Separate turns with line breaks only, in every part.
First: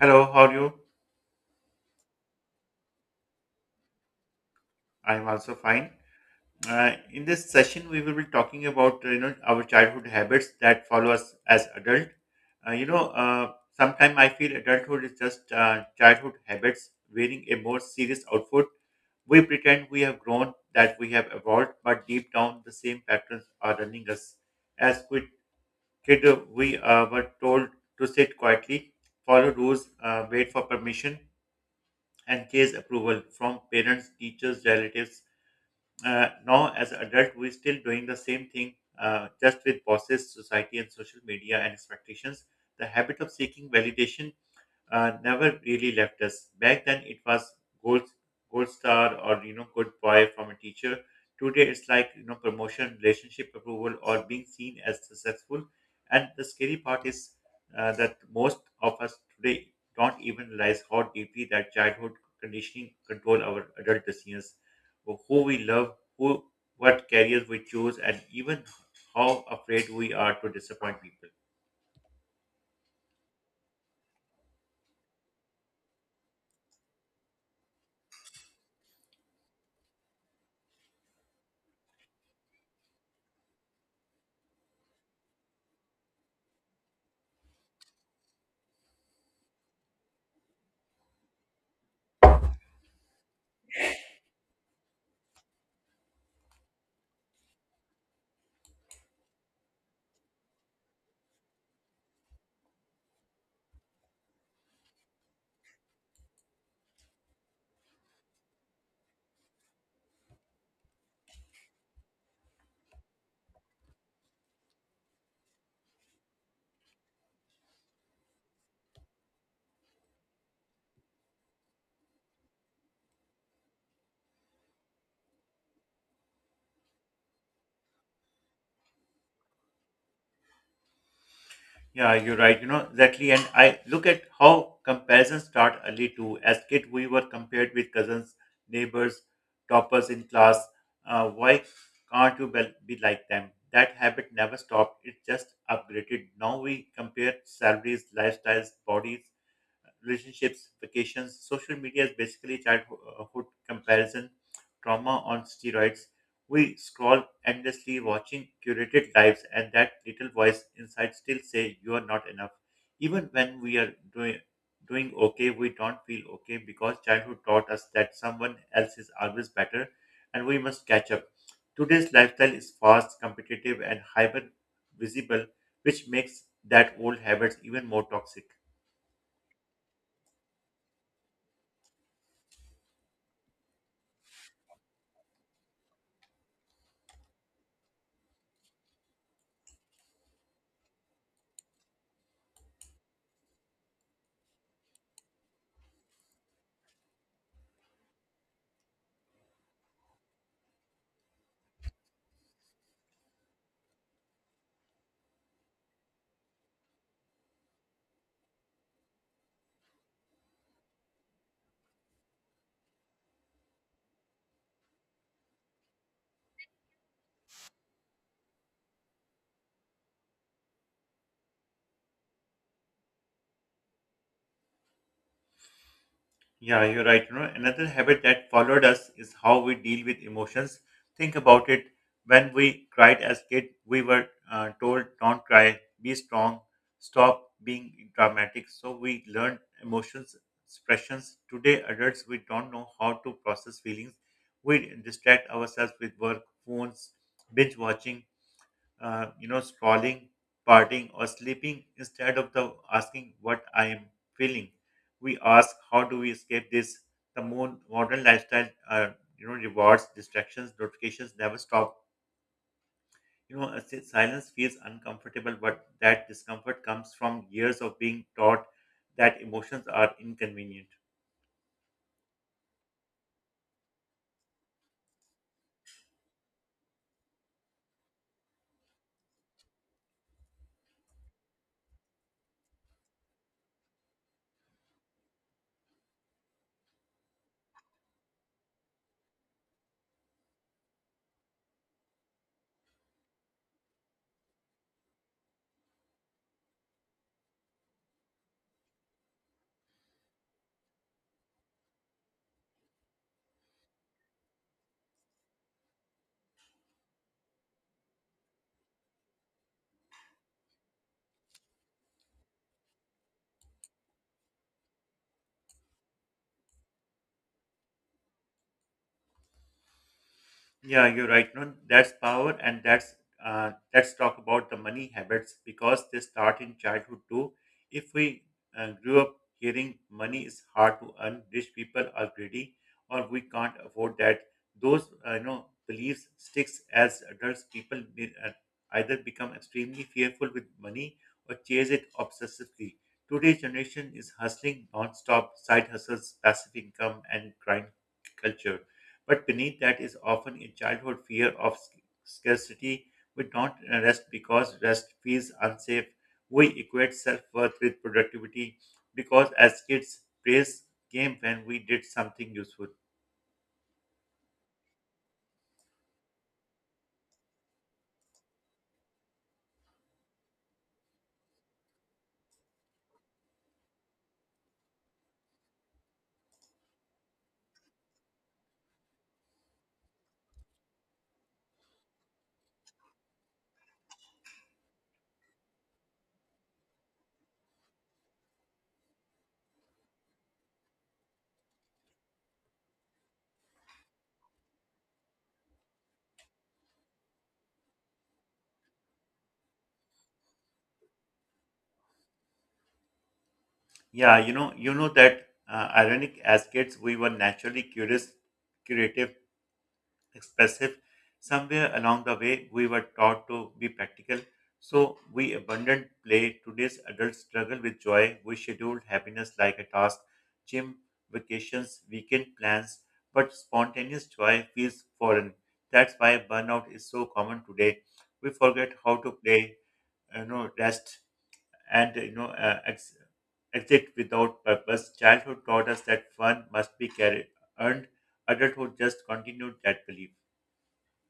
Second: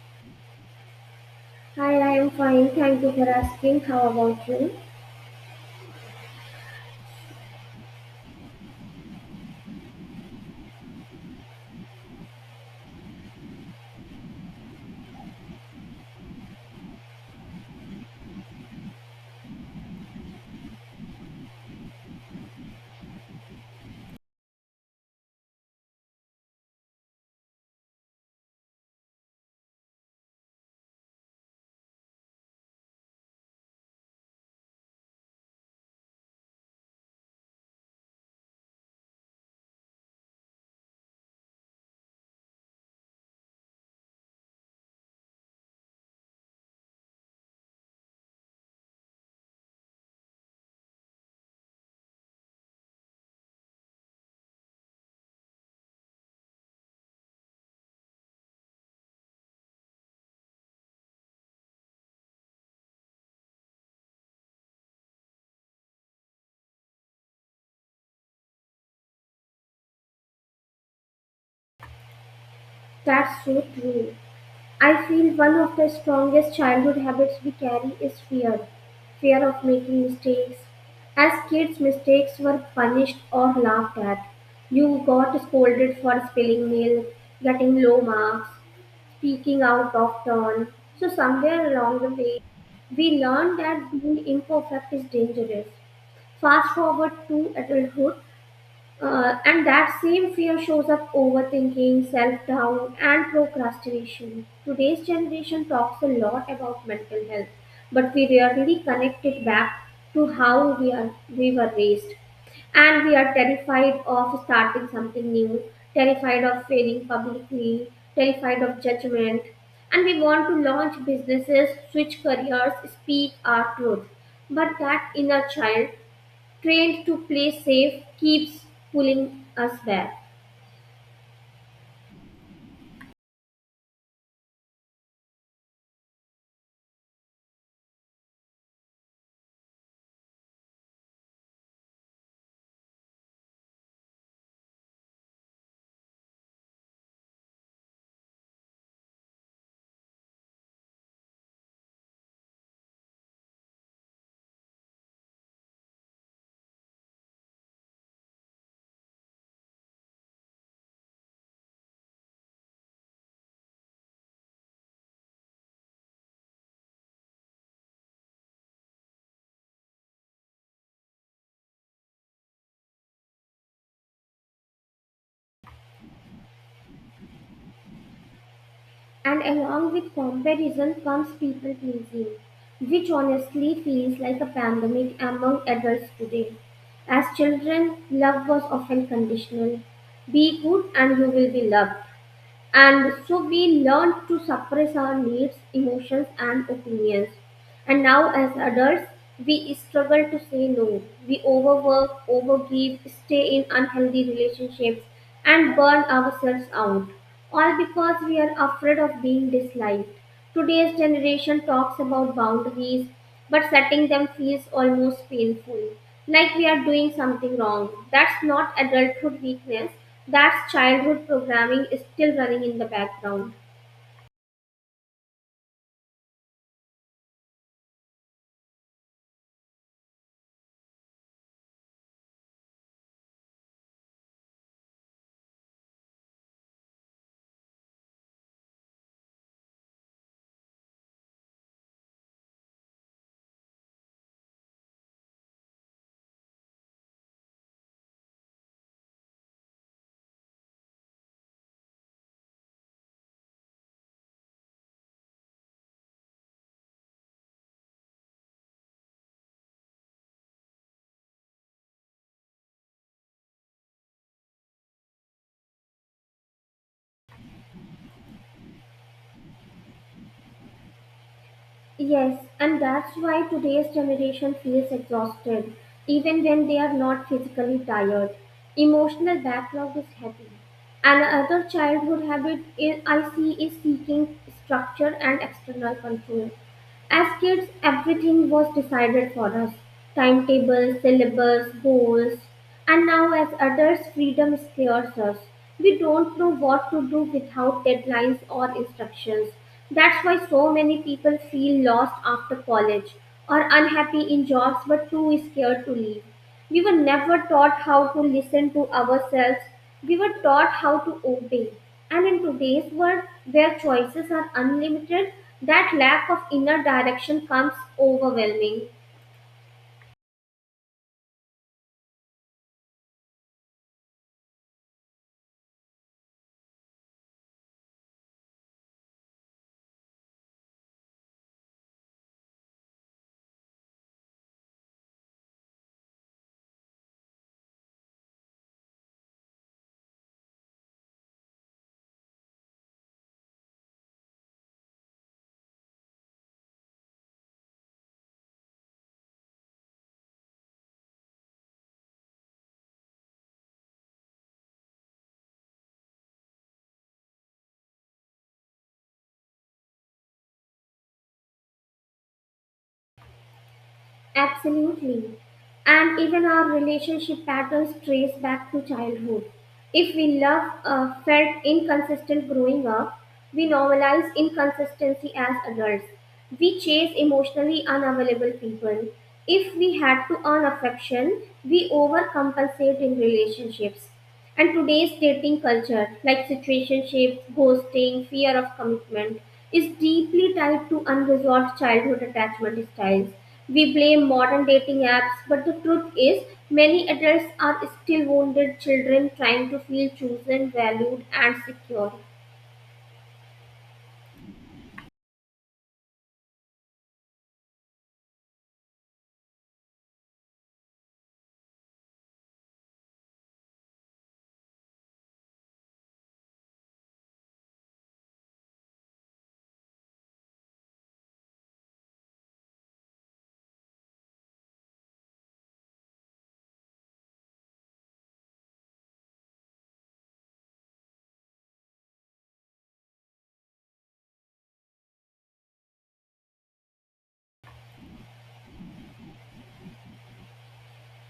Hello, how are you?
Hi, I am fine. Thank you for asking. How about you?
I'm also fine. In this session, we will be talking about our childhood habits that follow us as adult. Uh, you know, uh, sometimes I feel adulthood is just childhood habits wearing a more serious outfit. We pretend we have grown, that we have evolved, but deep down, the same patterns are running us. As quit kid, we were told to sit quietly, follow rules, wait for permission, and chase approval from parents, teachers, relatives. Now as adult we're still doing the same thing, just with bosses, society, and social media, and expectations. The habit of seeking validation never really left us. Back then, it was gold, gold star, or good boy from a teacher. Today, it's like, promotion, relationship approval, or being seen as successful. And the scary part is that most of us today don't even realize how deeply that childhood conditioning control our adult decisions, who we love, who what careers we choose, and even how afraid we are to disappoint people.
That's so true. I feel one of the strongest childhood habits we carry is fear, of making mistakes. As kids, mistakes were punished or laughed at. You got scolded for spilling milk, getting low marks, speaking out of turn. So, somewhere along the way, we learned that being imperfect is dangerous. Fast forward to adulthood, and that same fear shows up overthinking, self doubt, and procrastination. Today's generation talks a lot about mental health, but we rarely connect it back to how we were raised. And we are terrified of starting something new, terrified of failing publicly, terrified of judgment, and we want to launch businesses, switch careers, speak our truth. But that inner child trained to play safe, keeps pulling us back.
Yeah, you're right. Exactly. And I look at how comparisons start early too. As kid, we were compared with cousins, neighbors, toppers in class. Why can't you be like them? That habit never stopped. It just upgraded. Now we compare salaries, lifestyles, bodies, relationships, vacations. Social media is basically childhood comparison, trauma on steroids. We scroll endlessly, watching curated lives, and that little voice inside still say you are not enough. Even when we are doing okay, we don't feel okay, because childhood taught us that someone else is always better, and we must catch up. Today's lifestyle is fast, competitive, and hyper visible, which makes that old habits even more toxic.
And along with comparison comes people pleasing, which honestly feels like a pandemic among adults today. As children, love was often conditional, be good and you will be loved, and so we learn to suppress our needs, emotions, and opinions. And now, as adults, we struggle to say no. We overwork, overgive, stay in unhealthy relationships, and burn ourselves out, all because we are afraid of being disliked. Today's generation talks about boundaries, but setting them feels almost painful, like we are doing something wrong. That's not adulthood weakness, that's childhood programming is still running in the background.
Yeah, you're right. Another habit that followed us is how we deal with emotions. Think about it. When we cried as kid, we were told, "Don't cry, be strong, stop being dramatic." So we learned emotions expressions. Today, adults, we don't know how to process feelings. We distract ourselves with work, phones, binge watching, scrolling, partying, or sleeping instead of the asking what I am feeling. We ask, how do we escape this? The modern lifestyle, rewards, distractions, notifications never stop. A silence feels uncomfortable, but that discomfort comes from years of being taught that emotions are inconvenient.
Yes, and that's why today's generation feels exhausted, even when they are not physically tired. Emotional backlog is heavy. Another childhood habit is, I see, is seeking structure and external control. As kids, everything was decided for us, timetables, syllabus, goals. And now, as adults, freedom scares us. We don't know what to do without deadlines or instructions. That's why so many people feel lost after college or unhappy in jobs but too scared to leave. We were never taught how to listen to ourselves, we were taught how to obey. And in today's world, where choices are unlimited, that lack of inner direction comes overwhelming.
Yeah, you're right. No, that's power, and that's let's talk about the money habits, because they start in childhood too. If we grew up hearing money is hard to earn, rich people are greedy, or we can't afford that, those beliefs sticks as adults. People either become extremely fearful with money, or chase it obsessively. Today's generation is hustling non-stop, side hustles, passive income, and grind culture. But beneath that is often a childhood fear of scarcity. We don't rest because rest feels unsafe. We equate self worth with productivity because as kids, praise came when we did something useful.
Absolutely. And even our relationship patterns trace back to childhood. If we love felt inconsistent growing up, we normalize inconsistency as adults. We chase emotionally unavailable people. If we had to earn affection, we overcompensate in relationships. And today's dating culture, like situationships, ghosting, fear of commitment, is deeply tied to unresolved childhood attachment styles. We blame modern dating apps, but the truth is, many adults are still wounded children trying to feel chosen, valued, and secure.
Yeah, that ironic as kids, we were naturally curious, creative, expressive. Somewhere along the way, we were taught to be practical, so we abandoned play. Today's adults struggle with joy. We schedule happiness like a task, gym, vacations, weekend plans, but spontaneous joy feels foreign. That's why burnout is so common today. We forget how to play, rest, and exit without purpose. Childhood taught us that fun must be carried, earned. Adulthood just continued that belief.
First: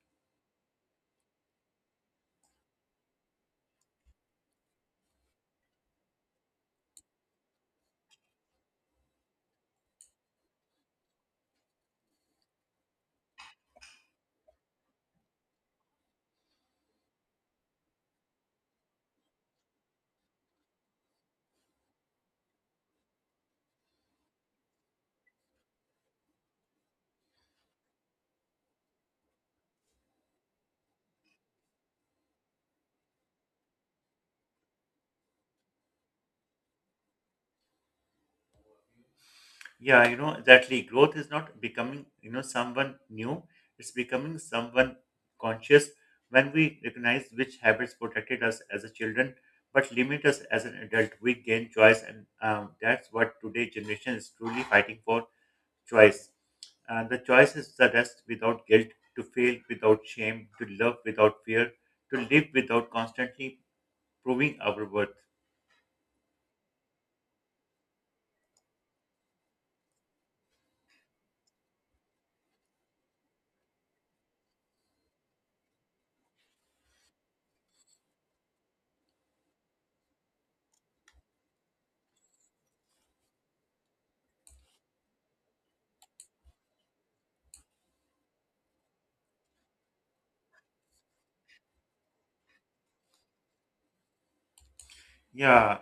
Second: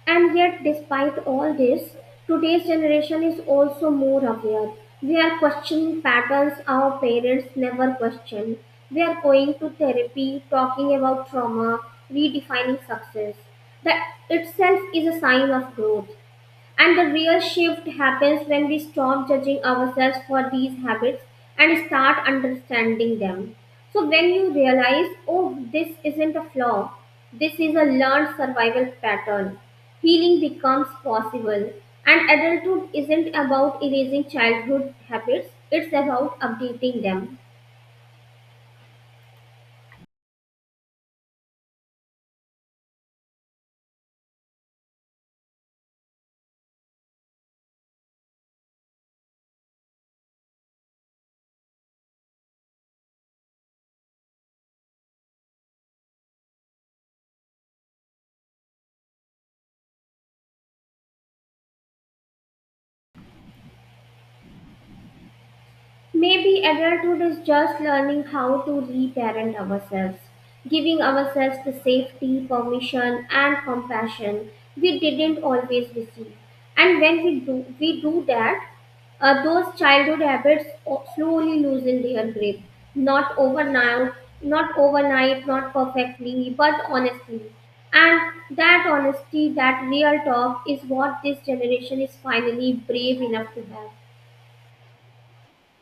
And yet, despite all this, today's generation is also more aware. We are questioning patterns our parents never questioned. We are going to therapy, talking about trauma, redefining success. That itself is a sign of growth. And the real shift happens when we stop judging ourselves for these habits and start understanding them. So, when you realize, oh, this isn't a flaw, this is a learned survival pattern, healing becomes possible. And adulthood isn't about erasing childhood habits, it's about updating them.
Yeah, exactly. Growth is not becoming, someone new. It's becoming someone conscious when we recognize which habits protected us as a children but limit us as an adult. We gain choice, and that's what today generation is truly fighting for: choice. The choice is the rest without guilt, to fail without shame, to love without fear, to live without constantly proving our worth.
Maybe adulthood is just learning how to reparent ourselves, giving ourselves the safety, permission, and compassion we didn't always receive. And when we do that, those childhood habits slowly loosen their grip. Not overnight, not perfectly, but honestly. And that honesty, that real talk, is what this generation is finally brave enough to have.
Yeah.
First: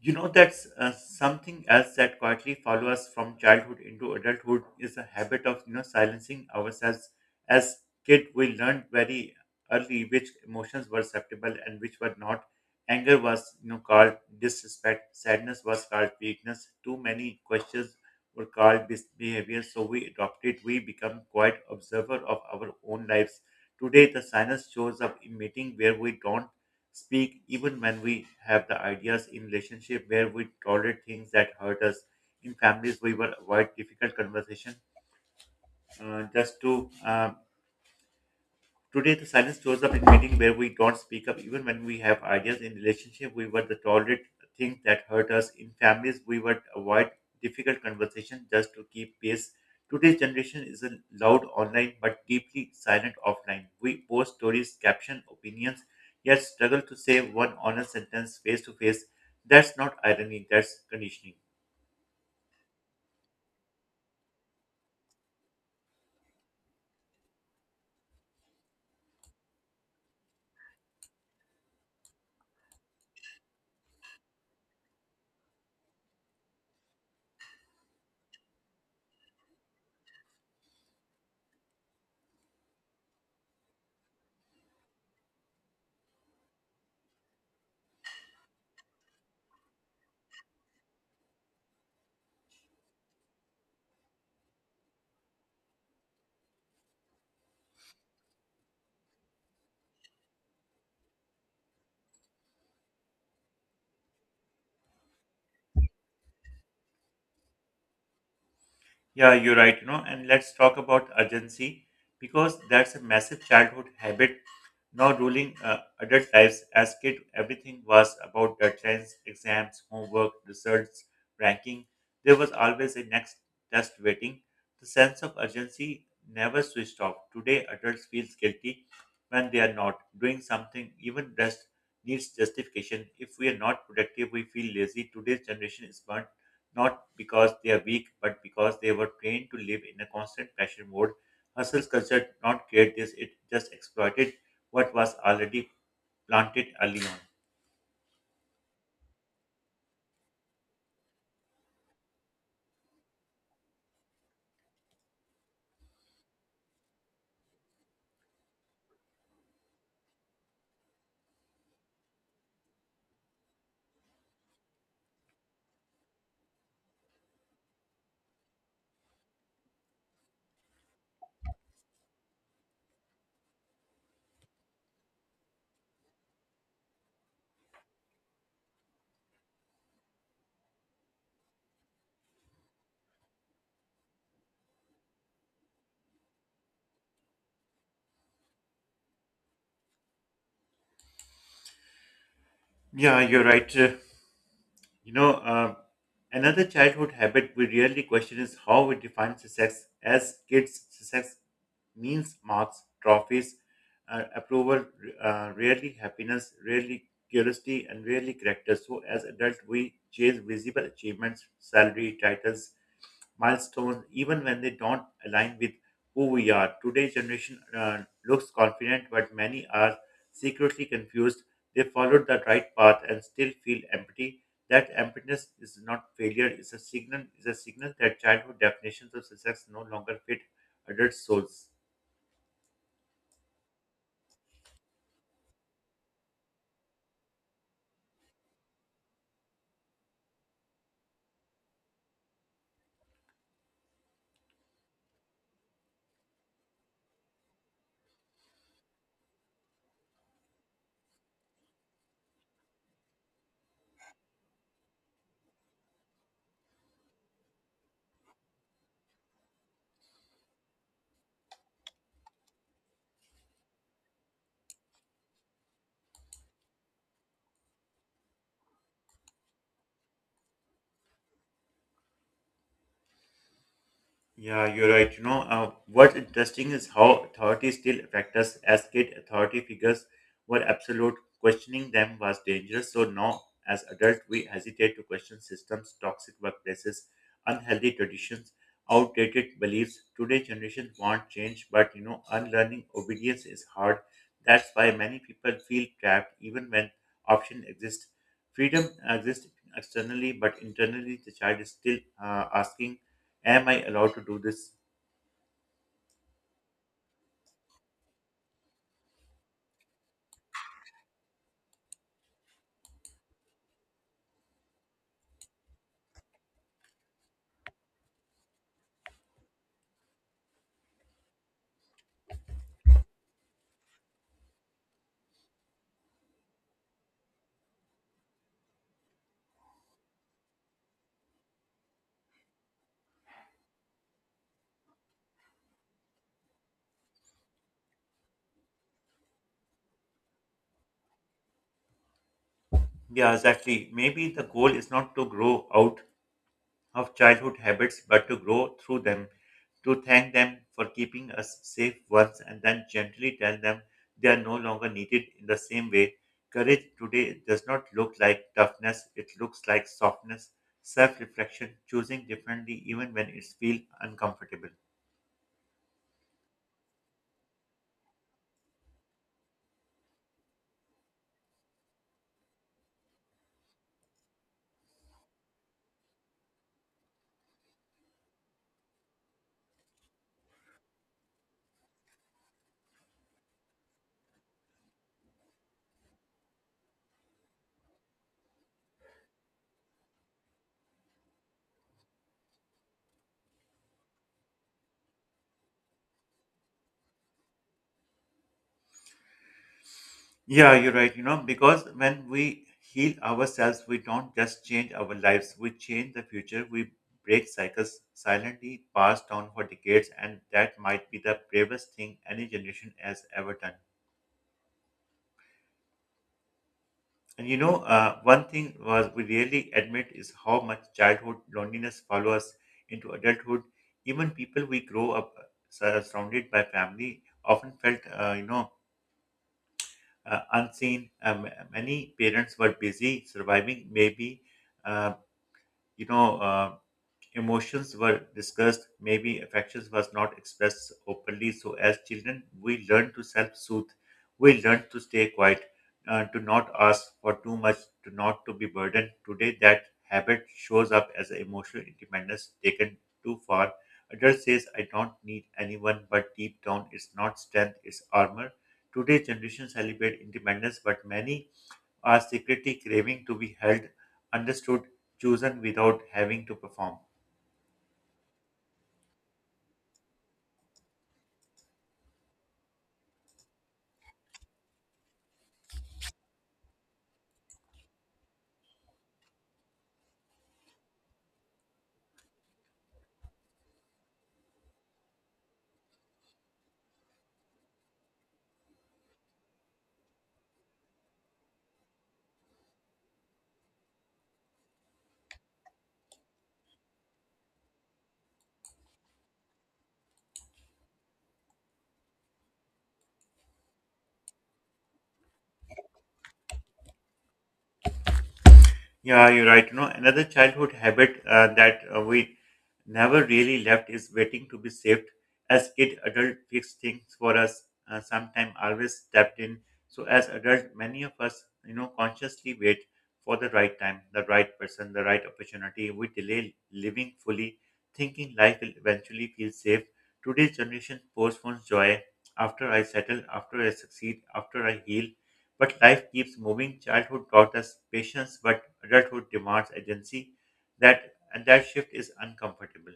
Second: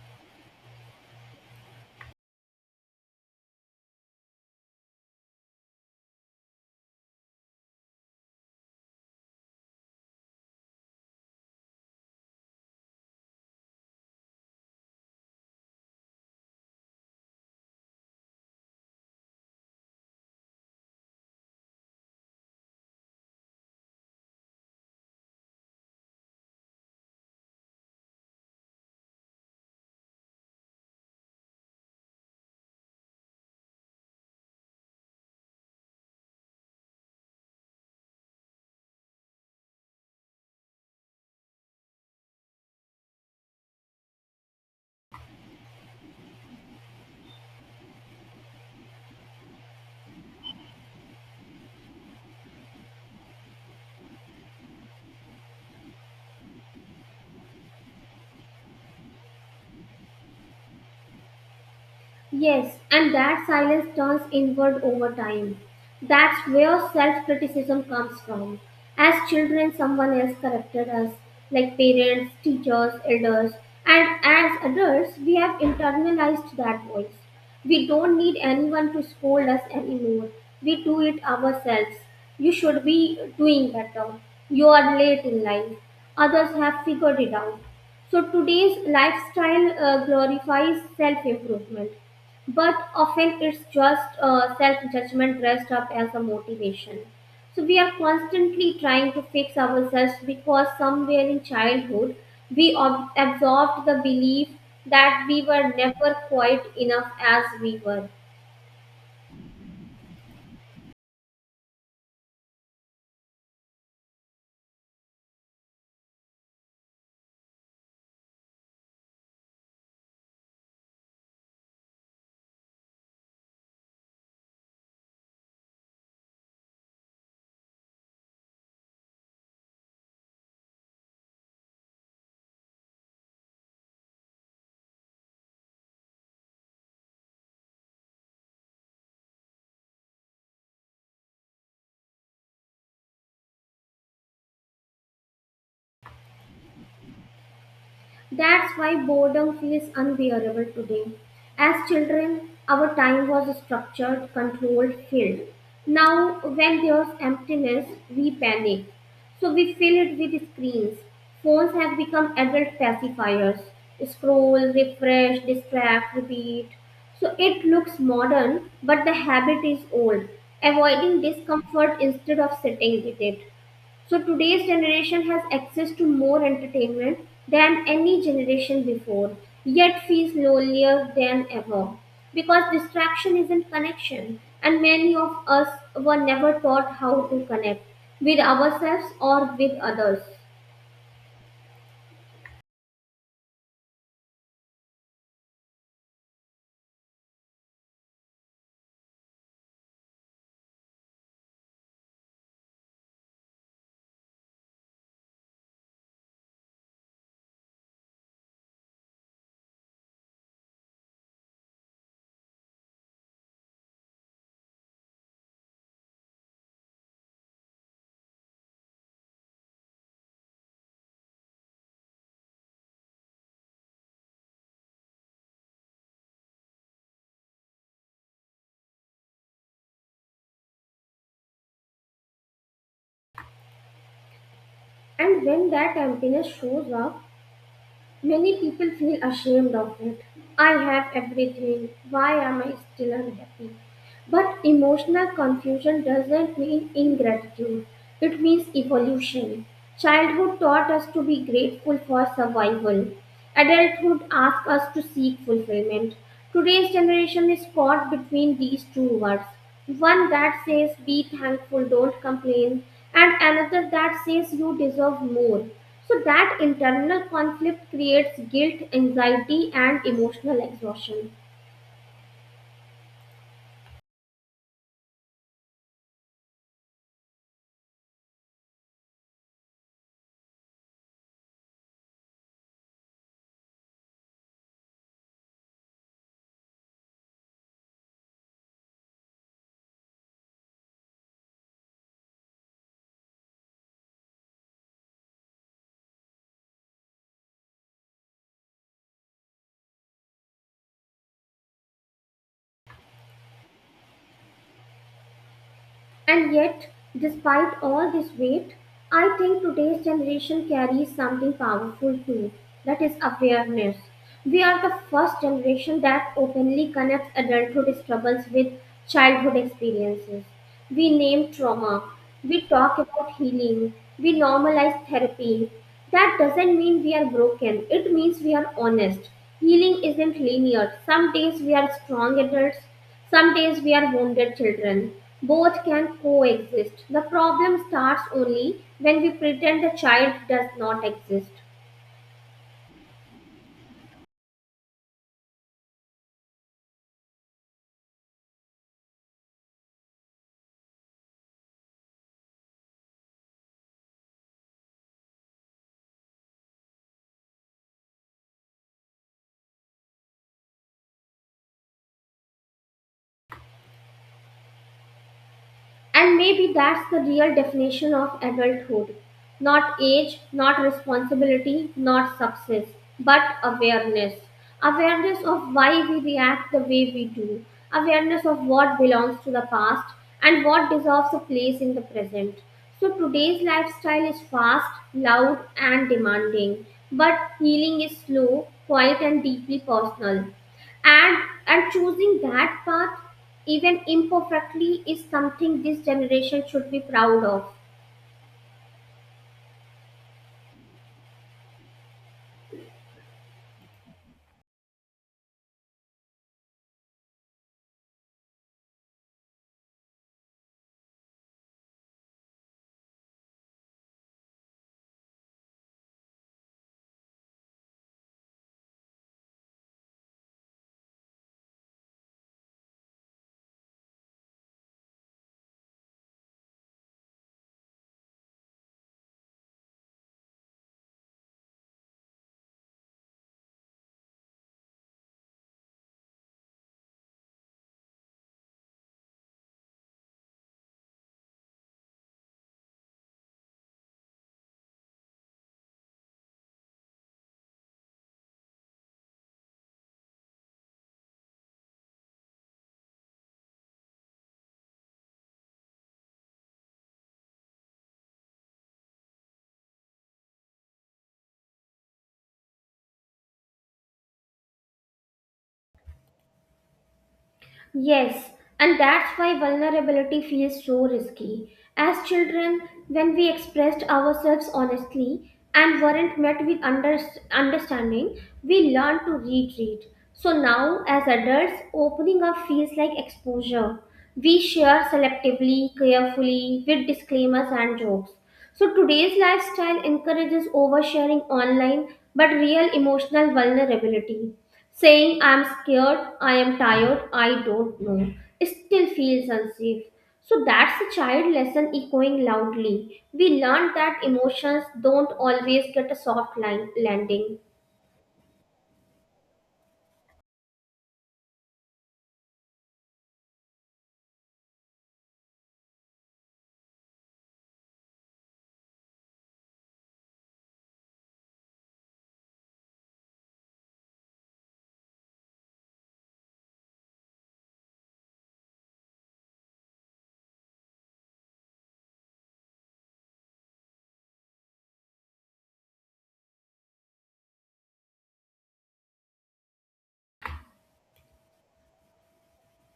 You know, that's something else that quietly follows us from childhood into adulthood is a habit of silencing ourselves. As kid, we learned very early which emotions were acceptable and which were not. Anger was called disrespect. Sadness was called weakness. Too many questions were called misbehavior. So we adopted. We become quite observer of our own lives. Today, the silence shows up in meeting where we don't speak even when we have the ideas, in relationship where we tolerate things that hurt us, in families we will avoid difficult conversation, just to Today, the silence shows up in meeting where we don't speak up even when we have ideas. In relationship, we were the tolerate things that hurt us. In families, we would avoid difficult conversation just to keep pace. Today's generation is a loud online but deeply silent offline. We post stories, caption opinions, yet struggle to say one honest sentence face to face. That's not irony, that's conditioning.
Yes, and that silence turns inward over time. That's where self criticism comes from. As children, someone else corrected us, like parents, teachers, elders, and as adults, we have internalized that voice. We don't need anyone to scold us anymore. We do it ourselves. You should be doing better. You are late in life. Others have figured it out. So today's lifestyle glorifies self improvement, but often it's just self judgment dressed up as a motivation. So we are constantly trying to fix ourselves because somewhere in childhood we absorbed the belief that we were never quite enough as we were.
Yeah, you're right, and let's talk about urgency, because that's a massive childhood habit now ruling adult lives. As kid, everything was about deadlines, exams, homework, results, ranking. There was always a next test waiting. The sense of urgency never switched off. Today, adults feel guilty when they are not doing something. Even rest needs justification. If we are not productive, we feel lazy. Today's generation is burnt not because they are weak, but because they were trained to live in a constant pressure mode. Hustle culture did not create this; it just exploited what was already planted early on.
That's why boredom feels unbearable today. As children, our time was structured, controlled, filled. Now, when there's emptiness, we panic. So we fill it with screens. Phones have become adult pacifiers. Scroll, refresh, distract, repeat. So it looks modern, but the habit is old. Avoiding discomfort instead of sitting with it. So today's generation has access to more entertainment than any generation before, yet feels lonelier than ever because distraction isn't connection, and many of us were never taught how to connect with ourselves or with others.
Yeah, you're right. You know, uh, another childhood habit we rarely question is how we define success. As kids, success means marks, trophies, approval, rarely happiness, rarely curiosity, and rarely character. So, as adults, we chase visible achievements, salary, titles, milestones, even when they don't align with who we are. Today's generation looks confident, but many are secretly confused. They followed the right path and still feel empty. That emptiness is not failure; it's a signal. It's a signal that childhood definitions of success no longer fit adult souls.
And when that emptiness shows up, many people feel ashamed of it. I have everything. Why am I still unhappy? But emotional confusion doesn't mean ingratitude, it means evolution. Childhood taught us to be grateful for survival, adulthood asks us to seek fulfillment. Today's generation is caught between these two words, one that says, be thankful, don't complain, and another that says, you deserve more. So, that internal conflict creates guilt, anxiety, and emotional exhaustion.
Yeah, you're right. What's interesting is how authorities still affect us. As kid, authority figures were absolute. Questioning them was dangerous. So now, as adults, we hesitate to question systems, toxic workplaces, unhealthy traditions, outdated beliefs. Today, generation want change, but unlearning obedience is hard. That's why many people feel trapped, even when option exists. Freedom exists externally, but internally, the child is still asking, "Am I allowed to do this?"
And yet, despite all this weight, I think today's generation carries something powerful too, that is, awareness. We are the first generation that openly connects adulthood struggles with childhood experiences. We name trauma, we talk about healing, we normalize therapy. That doesn't mean we are broken, it means we are honest. Healing isn't linear. Some days we are strong adults, some days we are wounded children. Both can coexist. The problem starts only when we pretend the child does not exist.
Yeah, exactly. Maybe the goal is not to grow out of childhood habits, but to grow through them, to thank them for keeping us safe once and then gently tell them they are no longer needed in the same way. Courage today does not look like toughness, it looks like softness, self reflection, choosing differently even when it feels uncomfortable.
And maybe that's the real definition of adulthood, not age, not responsibility, not success, but awareness. Awareness of why we react the way we do, awareness of what belongs to the past and what deserves a place in the present. So today's lifestyle is fast, loud, and demanding, but healing is slow, quiet, and deeply personal, and and choosing that path, even imperfectly, is something this generation should be proud of.
Yeah, you're right. Because when we heal ourselves, we don't just change our lives, we change the future. We break cycles silently passed down for decades, and that might be the bravest thing any generation has ever done. And one thing was we really admit is how much childhood loneliness follows us into adulthood. Even people we grow up surrounded by family often felt, unseen. Many parents were busy surviving, maybe, uh, you know. Uh, Emotions were discussed, maybe affections was not expressed openly. So as children, we learn to self-soothe. We learn to stay quiet, to not ask for too much, to not to be burdened. Today, that habit shows up as emotional independence taken too far. Adult says, "I don't need anyone," but deep down, it's not strength, it's armor. Today's generation celebrate independence, but many are secretly craving to be held, understood, chosen without having to perform.
Yes, and that's why vulnerability feels so risky. As children, when we expressed ourselves honestly and weren't met with understanding, we learned to retreat. So now, as adults, opening up feels like exposure. We share selectively, carefully, with disclaimers and jokes. So today's lifestyle encourages oversharing online but real emotional vulnerability. Saying I'm scared, I am tired, I don't know, still feels unsafe. So that's a child lesson echoing loudly. We learned that emotions don't always get a soft line landing.
Yeah, you're right. Another childhood habit that we never really left is waiting to be saved. As kid, adult fixed things for us. Sometime always stepped in. So as adult, many of us, consciously wait for the right time, the right person, the right opportunity. We delay living fully, thinking life will eventually feel safe. Today's generation postpones joy. After I settle, after I succeed, after I heal, but life keeps moving. Childhood taught us patience, but adulthood demands agency. That shift is uncomfortable.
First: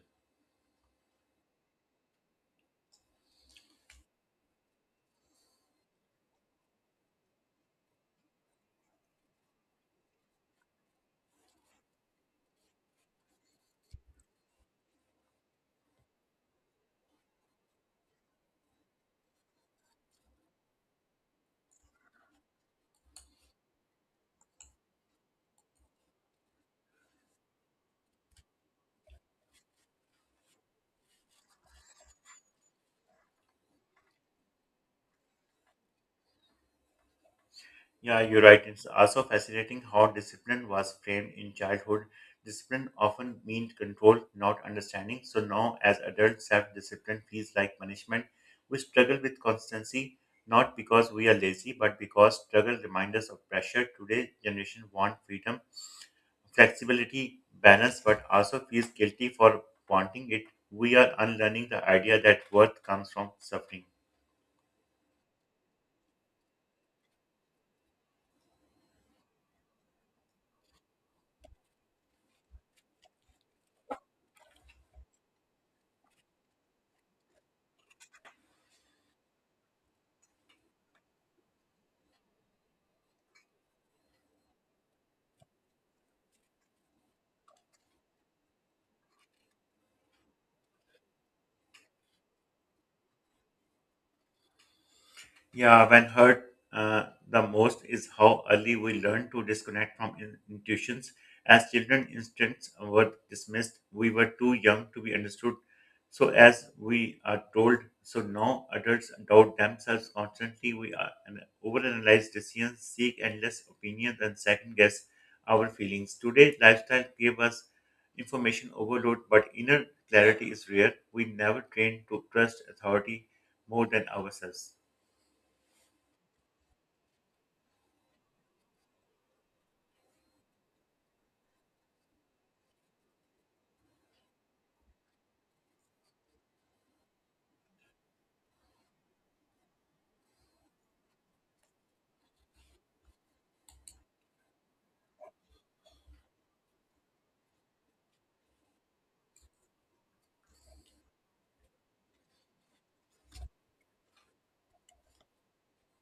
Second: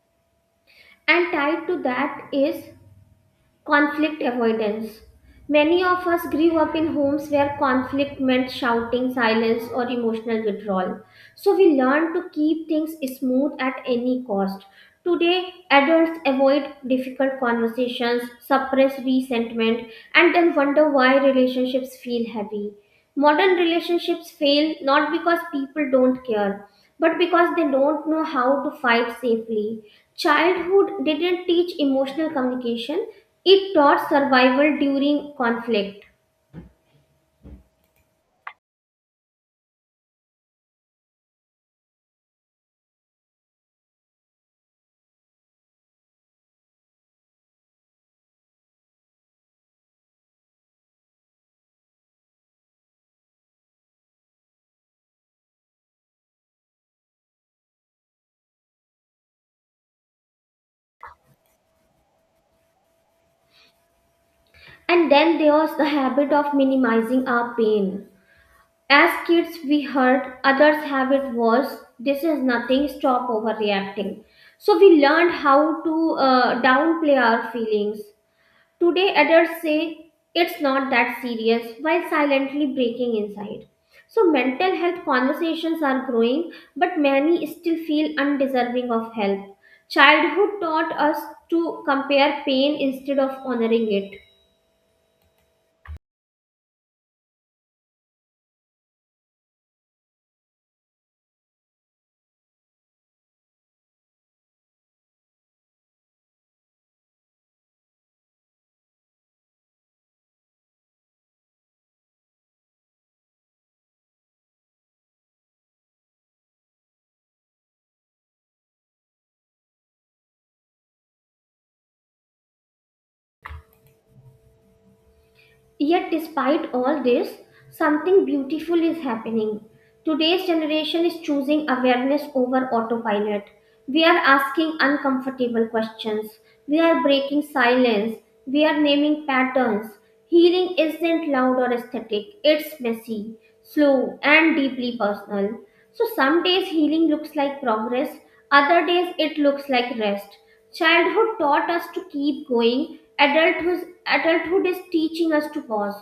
And tied to that is conflict avoidance. Many of us grew up in homes where conflict meant shouting, silence, or emotional withdrawal. So we learned to keep things smooth at any cost. Today, adults avoid difficult conversations, suppress resentment, and then wonder why relationships feel heavy. Modern relationships fail not because people don't care, but because they don't know how to fight safely. Childhood didn't teach emotional communication, it taught survival during conflict.
Yeah, you're right. It's also fascinating how discipline was framed in childhood. Discipline often means control, not understanding. So now, as adults, self-discipline feels like punishment. We struggle with constancy, not because we are lazy, but because struggle reminds us of pressure. Today, generation want freedom, flexibility, balance, but also feels guilty for wanting it. We are unlearning the idea that worth comes from suffering.
And then there was the habit of minimizing our pain. As kids, we heard others' habit was this is nothing, stop overreacting. So we learned how to downplay our feelings. Today, adults say it's not that serious while silently breaking inside. So, mental health conversations are growing, but many still feel undeserving of help. Childhood taught us to compare pain instead of honoring it.
Yeah, when hurt the most is how early we learn to disconnect from intuitions. As children, instincts were dismissed. We were too young to be understood. So, as we are told, so now adults doubt themselves constantly. We are an overanalyze decisions, seek endless opinions, and second guess our feelings. Today, lifestyle gave us information overload, but inner clarity is rare. We never train to trust authority more than ourselves.
Yet, despite all this, something beautiful is happening. Today's generation is choosing awareness over autopilot. We are asking uncomfortable questions. We are breaking silence. We are naming patterns. Healing isn't loud or aesthetic, it's messy, slow, and deeply personal. So, some days healing looks like progress, other days it looks like rest. Childhood taught us to keep going, adulthood is teaching us to pause.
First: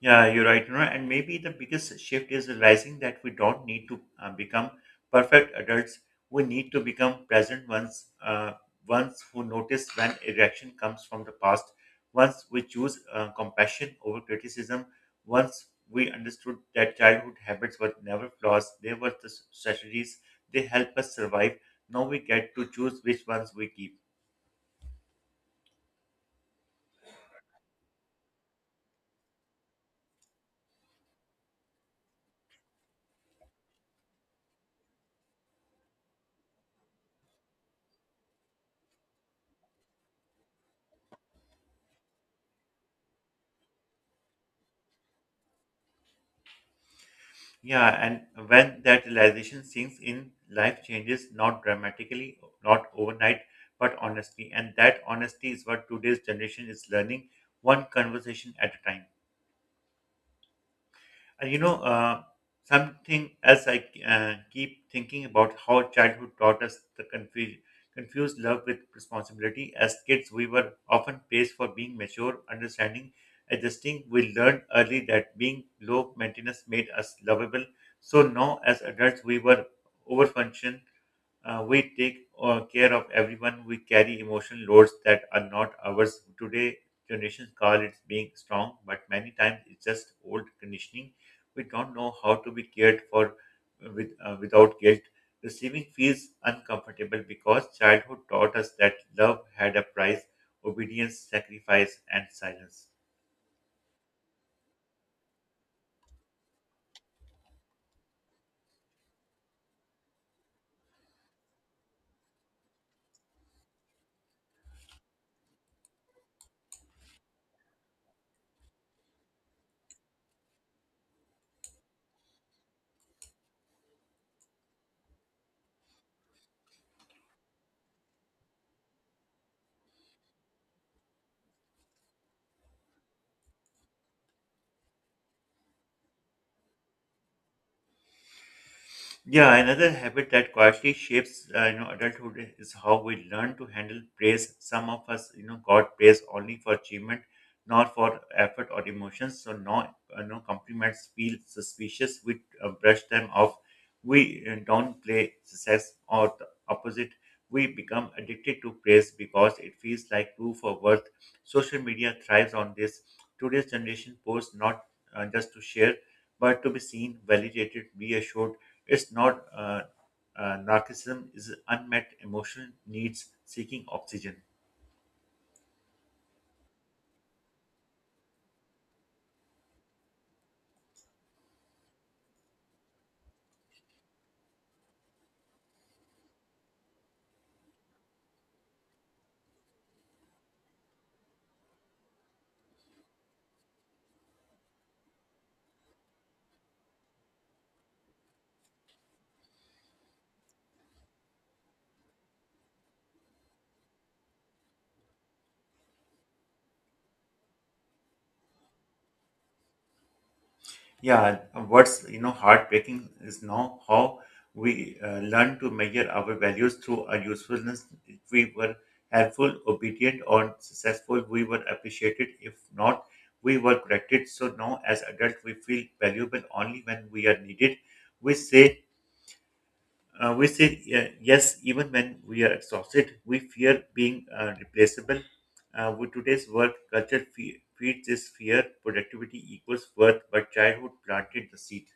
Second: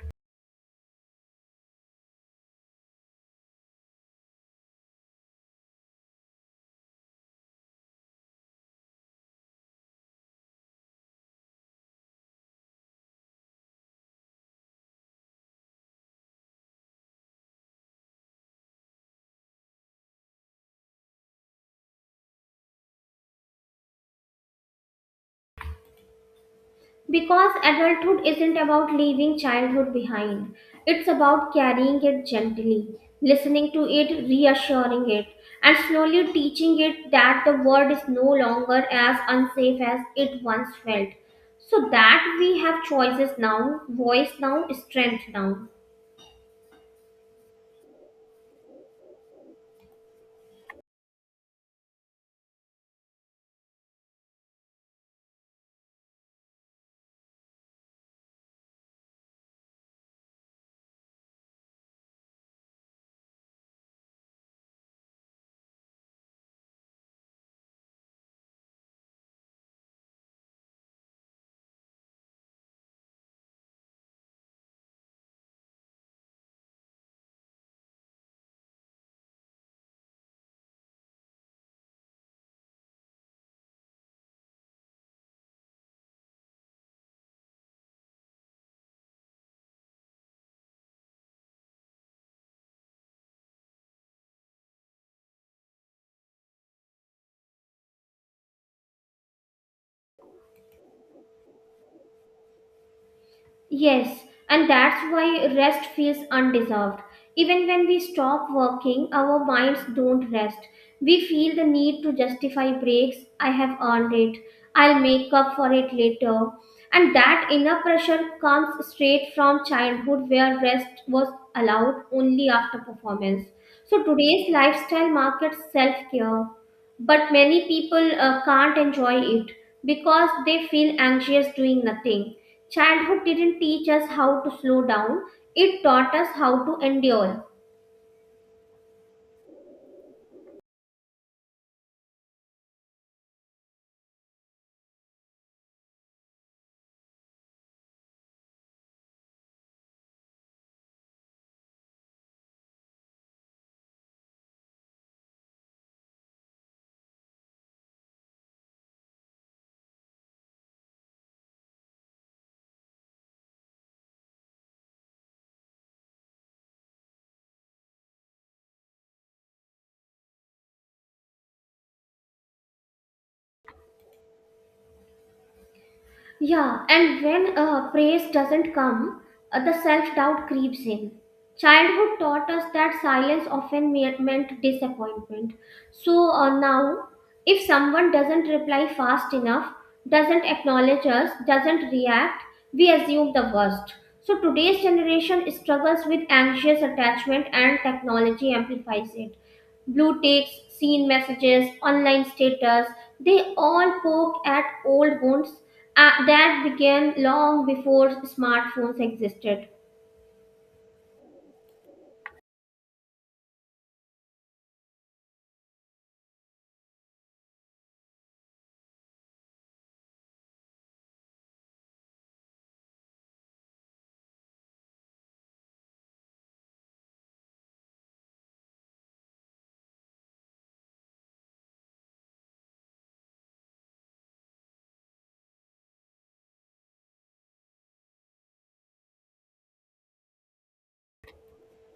Yeah, you're right. You know, and maybe the biggest shift is realizing that we don't need to become perfect adults. We need to become present ones, ones who notice when a reaction comes from the past, once we choose compassion over criticism, once we understood that childhood habits were never flaws, they were the strategies, they help us survive. Now we get to choose which ones we keep.
Because adulthood isn't about leaving childhood behind, it's about carrying it gently, listening to it, reassuring it, and slowly teaching it that the world is no longer as unsafe as it once felt. So that we have choices now, voice now, strength now.
Yeah, and when that realization sinks in, life changes not dramatically, not overnight, but honestly. And that honesty is what today's generation is learning, one conversation at a time. And you know, something else I keep thinking about how childhood taught us the confuse love with responsibility. As kids, we were often praised for being mature, understanding, adjusting. We learned early that being low maintenance made us lovable. So now, as adults, we were overfunctioned, we take care of everyone. We carry emotional loads that are not ours. Today, generations call it being strong, but many times it's just old conditioning. We don't know how to be cared for with, without guilt. Receiving feels uncomfortable because childhood taught us that love had a price, obedience, sacrifice, and silence.
Yes, and that's why rest feels undeserved. Even when we stop working, our minds don't rest. We feel the need to justify breaks. I have earned it. I'll make up for it later. And that inner pressure comes straight from childhood where rest was allowed only after performance. So today's lifestyle markets self care, but many people can't enjoy it because they feel anxious doing nothing. Childhood didn't teach us how to slow down, it taught us how to endure.
Yeah, another habit that quietly shapes, adulthood is how we learn to handle praise. Some of us, got praise only for achievement, not for effort or emotions. So, no compliments feel suspicious. We brush them off. We don't play success or the opposite. We become addicted to praise because it feels like proof of worth. Social media thrives on this. Today's generation posts not just to share, but to be seen, validated, reassured. It's not narcissism is unmet emotional needs seeking oxygen.
Yeah, and when praise doesn't come, the self doubt creeps in. Childhood taught us that silence often meant disappointment. So now, if someone doesn't reply fast enough, doesn't acknowledge us, doesn't react, we assume the worst. So today's generation struggles with anxious attachment and technology amplifies it. Blue ticks, seen messages, online status, they all poke at old wounds that began long before smartphones existed.
Yeah, what's heartbreaking is now how we learn to measure our values through our usefulness. If we were helpful, obedient, or successful, we were appreciated. If not, we were corrected. So now, as adults, we feel valuable only when we are needed. We say we say yes even when we are exhausted. We fear being replaceable. With today's work culture feeds this fear. Productivity equals worth, but childhood planted the seed.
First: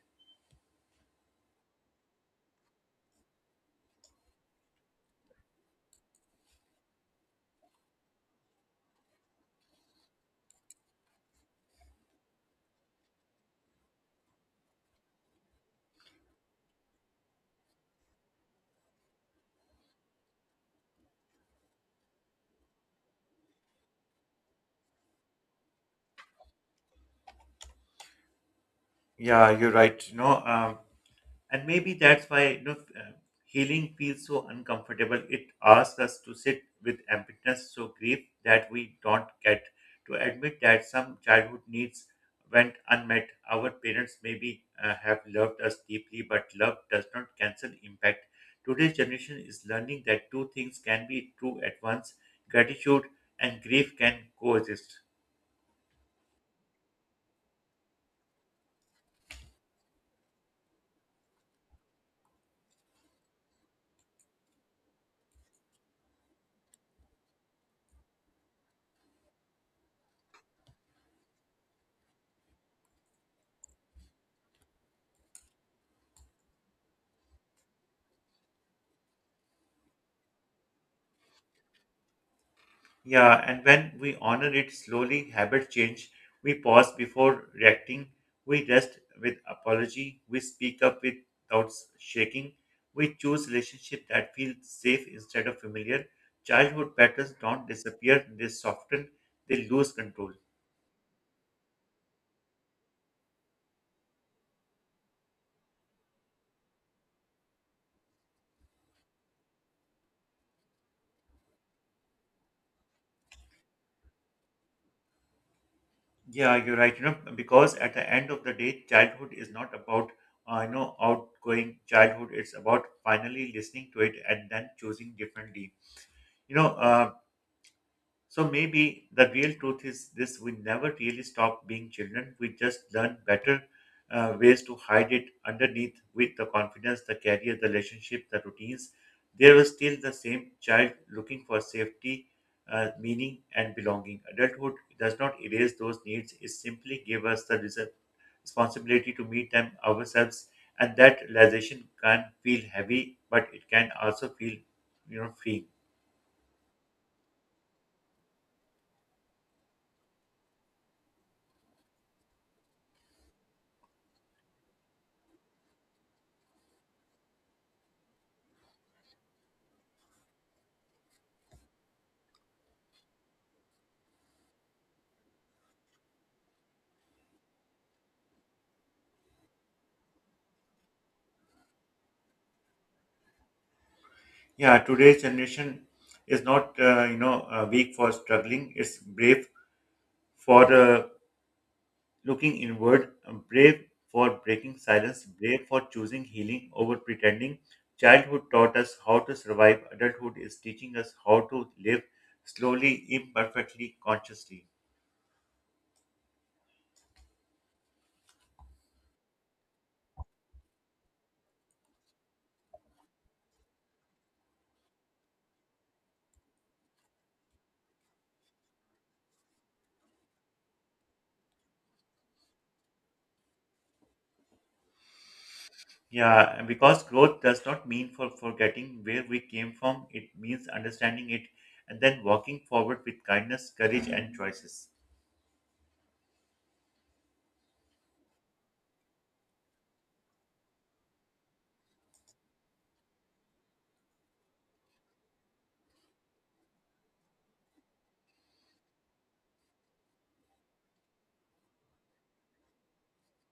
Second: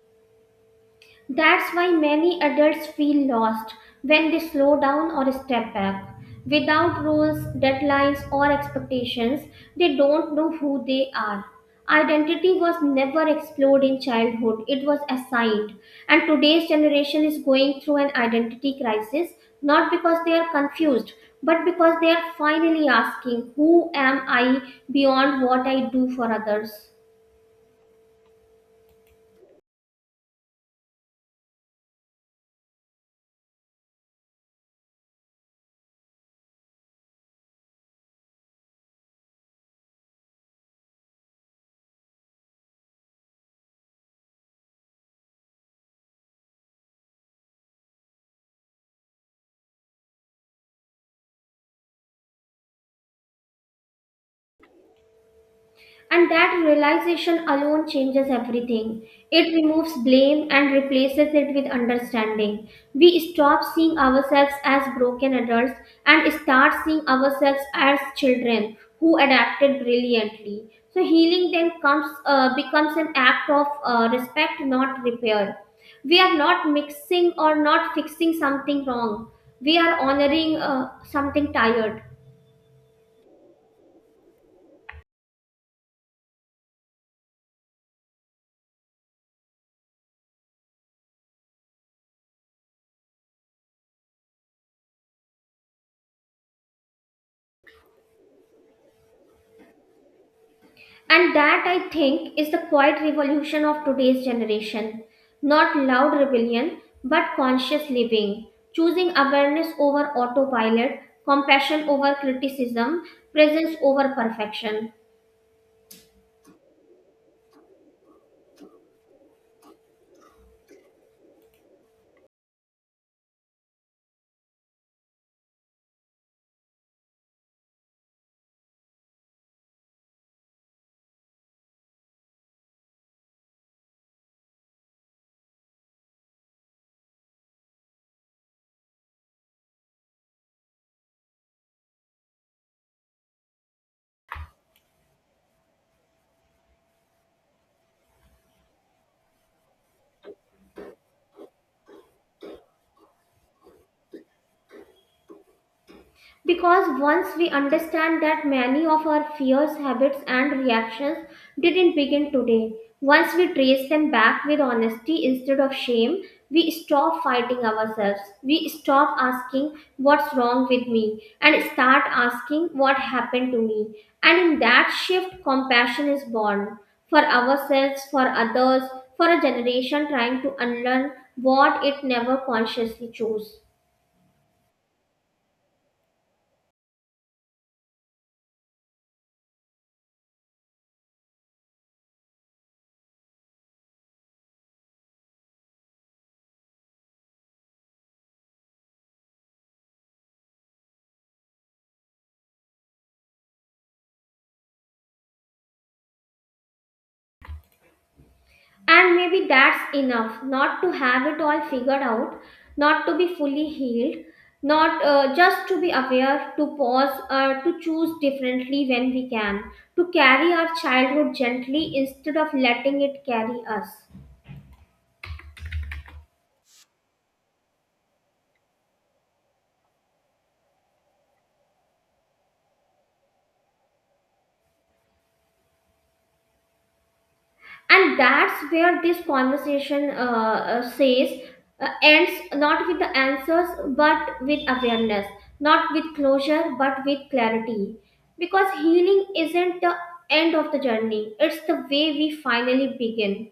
That's why many adults feel lost when they slow down or step back. Without rules, deadlines, or expectations, they don't know who they are. Identity was never explored in childhood, it was assigned. And today's generation is going through an identity crisis, not because they are confused, but because they are finally asking, who am I beyond what I do for others?
Yeah, you're right. And maybe that's why healing feels so uncomfortable. It asks us to sit with emptiness, so grief that we don't get, to admit that some childhood needs went unmet. Our parents maybe have loved us deeply, but love does not cancel impact. Today's generation is learning that two things can be true at once: gratitude and grief can coexist.
And that realization alone changes everything. It removes blame and replaces it with understanding. We stop seeing ourselves as broken adults and start seeing ourselves as children who adapted brilliantly. So healing then comes becomes an act of respect, not repair. We are not mixing or not fixing something wrong. We are honoring something tired.
Yeah, and when we honor it slowly, habit change. We pause before reacting. We rest with apology. We speak up without shaking. We choose relationship that feel safe instead of familiar. Childhood patterns don't disappear, they soften, they lose control.
And that, I think, is the quiet revolution of today's generation. Not loud rebellion, but conscious living, choosing awareness over autopilot, compassion over criticism, presence over perfection.
Yeah, you're right. You know, because at the end of the day, childhood is not about outgoing childhood. It's about finally listening to it and then choosing differently. You know, uh, So maybe the real truth is this: we never really stop being children. We just learn better ways to hide it underneath with the confidence, the career, the relationship, the routines. There was still the same child looking for safety, meaning, and belonging. Adulthood does not erase those needs, it simply gives us the responsibility to meet them ourselves. And that realization can feel heavy, but it can also feel, freeing.
Because once we understand that many of our fears, habits, and reactions didn't begin today, once we trace them back with honesty instead of shame, we stop fighting ourselves. We stop asking what's wrong with me and start asking what happened to me. And in that shift, compassion is born for ourselves, for others, for a generation trying to unlearn what it never consciously chose.
Yeah, today's generation is not weak for struggling. It's brave for looking inward, brave for breaking silence, brave for choosing healing over pretending. Childhood taught us how to survive. Adulthood is teaching us how to live slowly, imperfectly, consciously.
And maybe that's enough, not to have it all figured out, not to be fully healed, not just to be aware, to pause, to choose differently when we can, to carry our childhood gently instead of letting it carry us.
Yeah, and because growth does not mean for forgetting where we came from. It means understanding it and then walking forward with kindness, courage, and choices.
And that's where this conversation says ends, not with the answers but with awareness, not with closure but with clarity, because healing isn't the end of the journey, it's the way we finally begin.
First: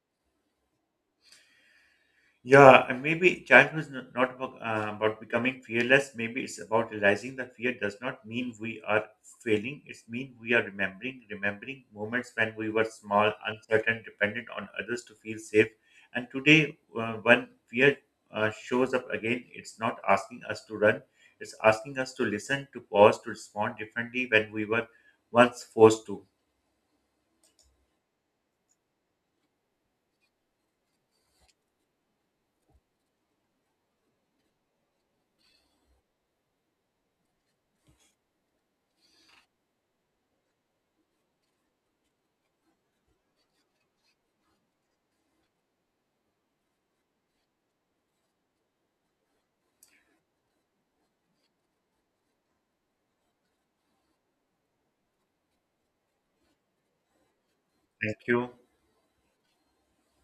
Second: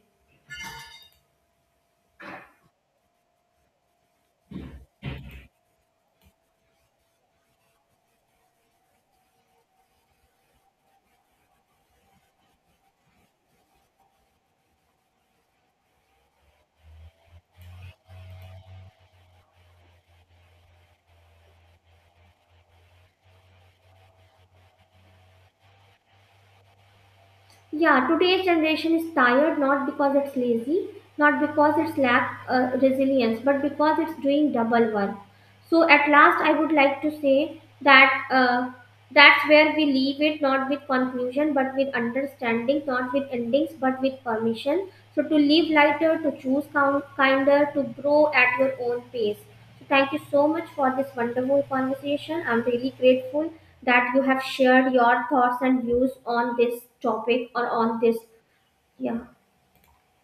Yeah, and maybe childhood is not about becoming fearless. Maybe it's about realizing that fear does not mean we are failing. It's mean we are remembering moments when we were small, uncertain, dependent on others to feel safe. And today, when fear shows up again, it's not asking us to run. It's asking us to listen, to pause, to respond differently when we were once forced to.
Yeah, today's generation is tired, not because it's lazy, not because it's lack resilience, but because it's doing double work. So at last, I would like to say that that's where we leave it, not with conclusion, but with understanding, not with endings, but with permission. So to live lighter, to choose count, kinder, to grow at your own pace. So thank you so much for this wonderful conversation. I'm really grateful that you have shared your thoughts and views on this topic or on this.
Thank you.
Yeah.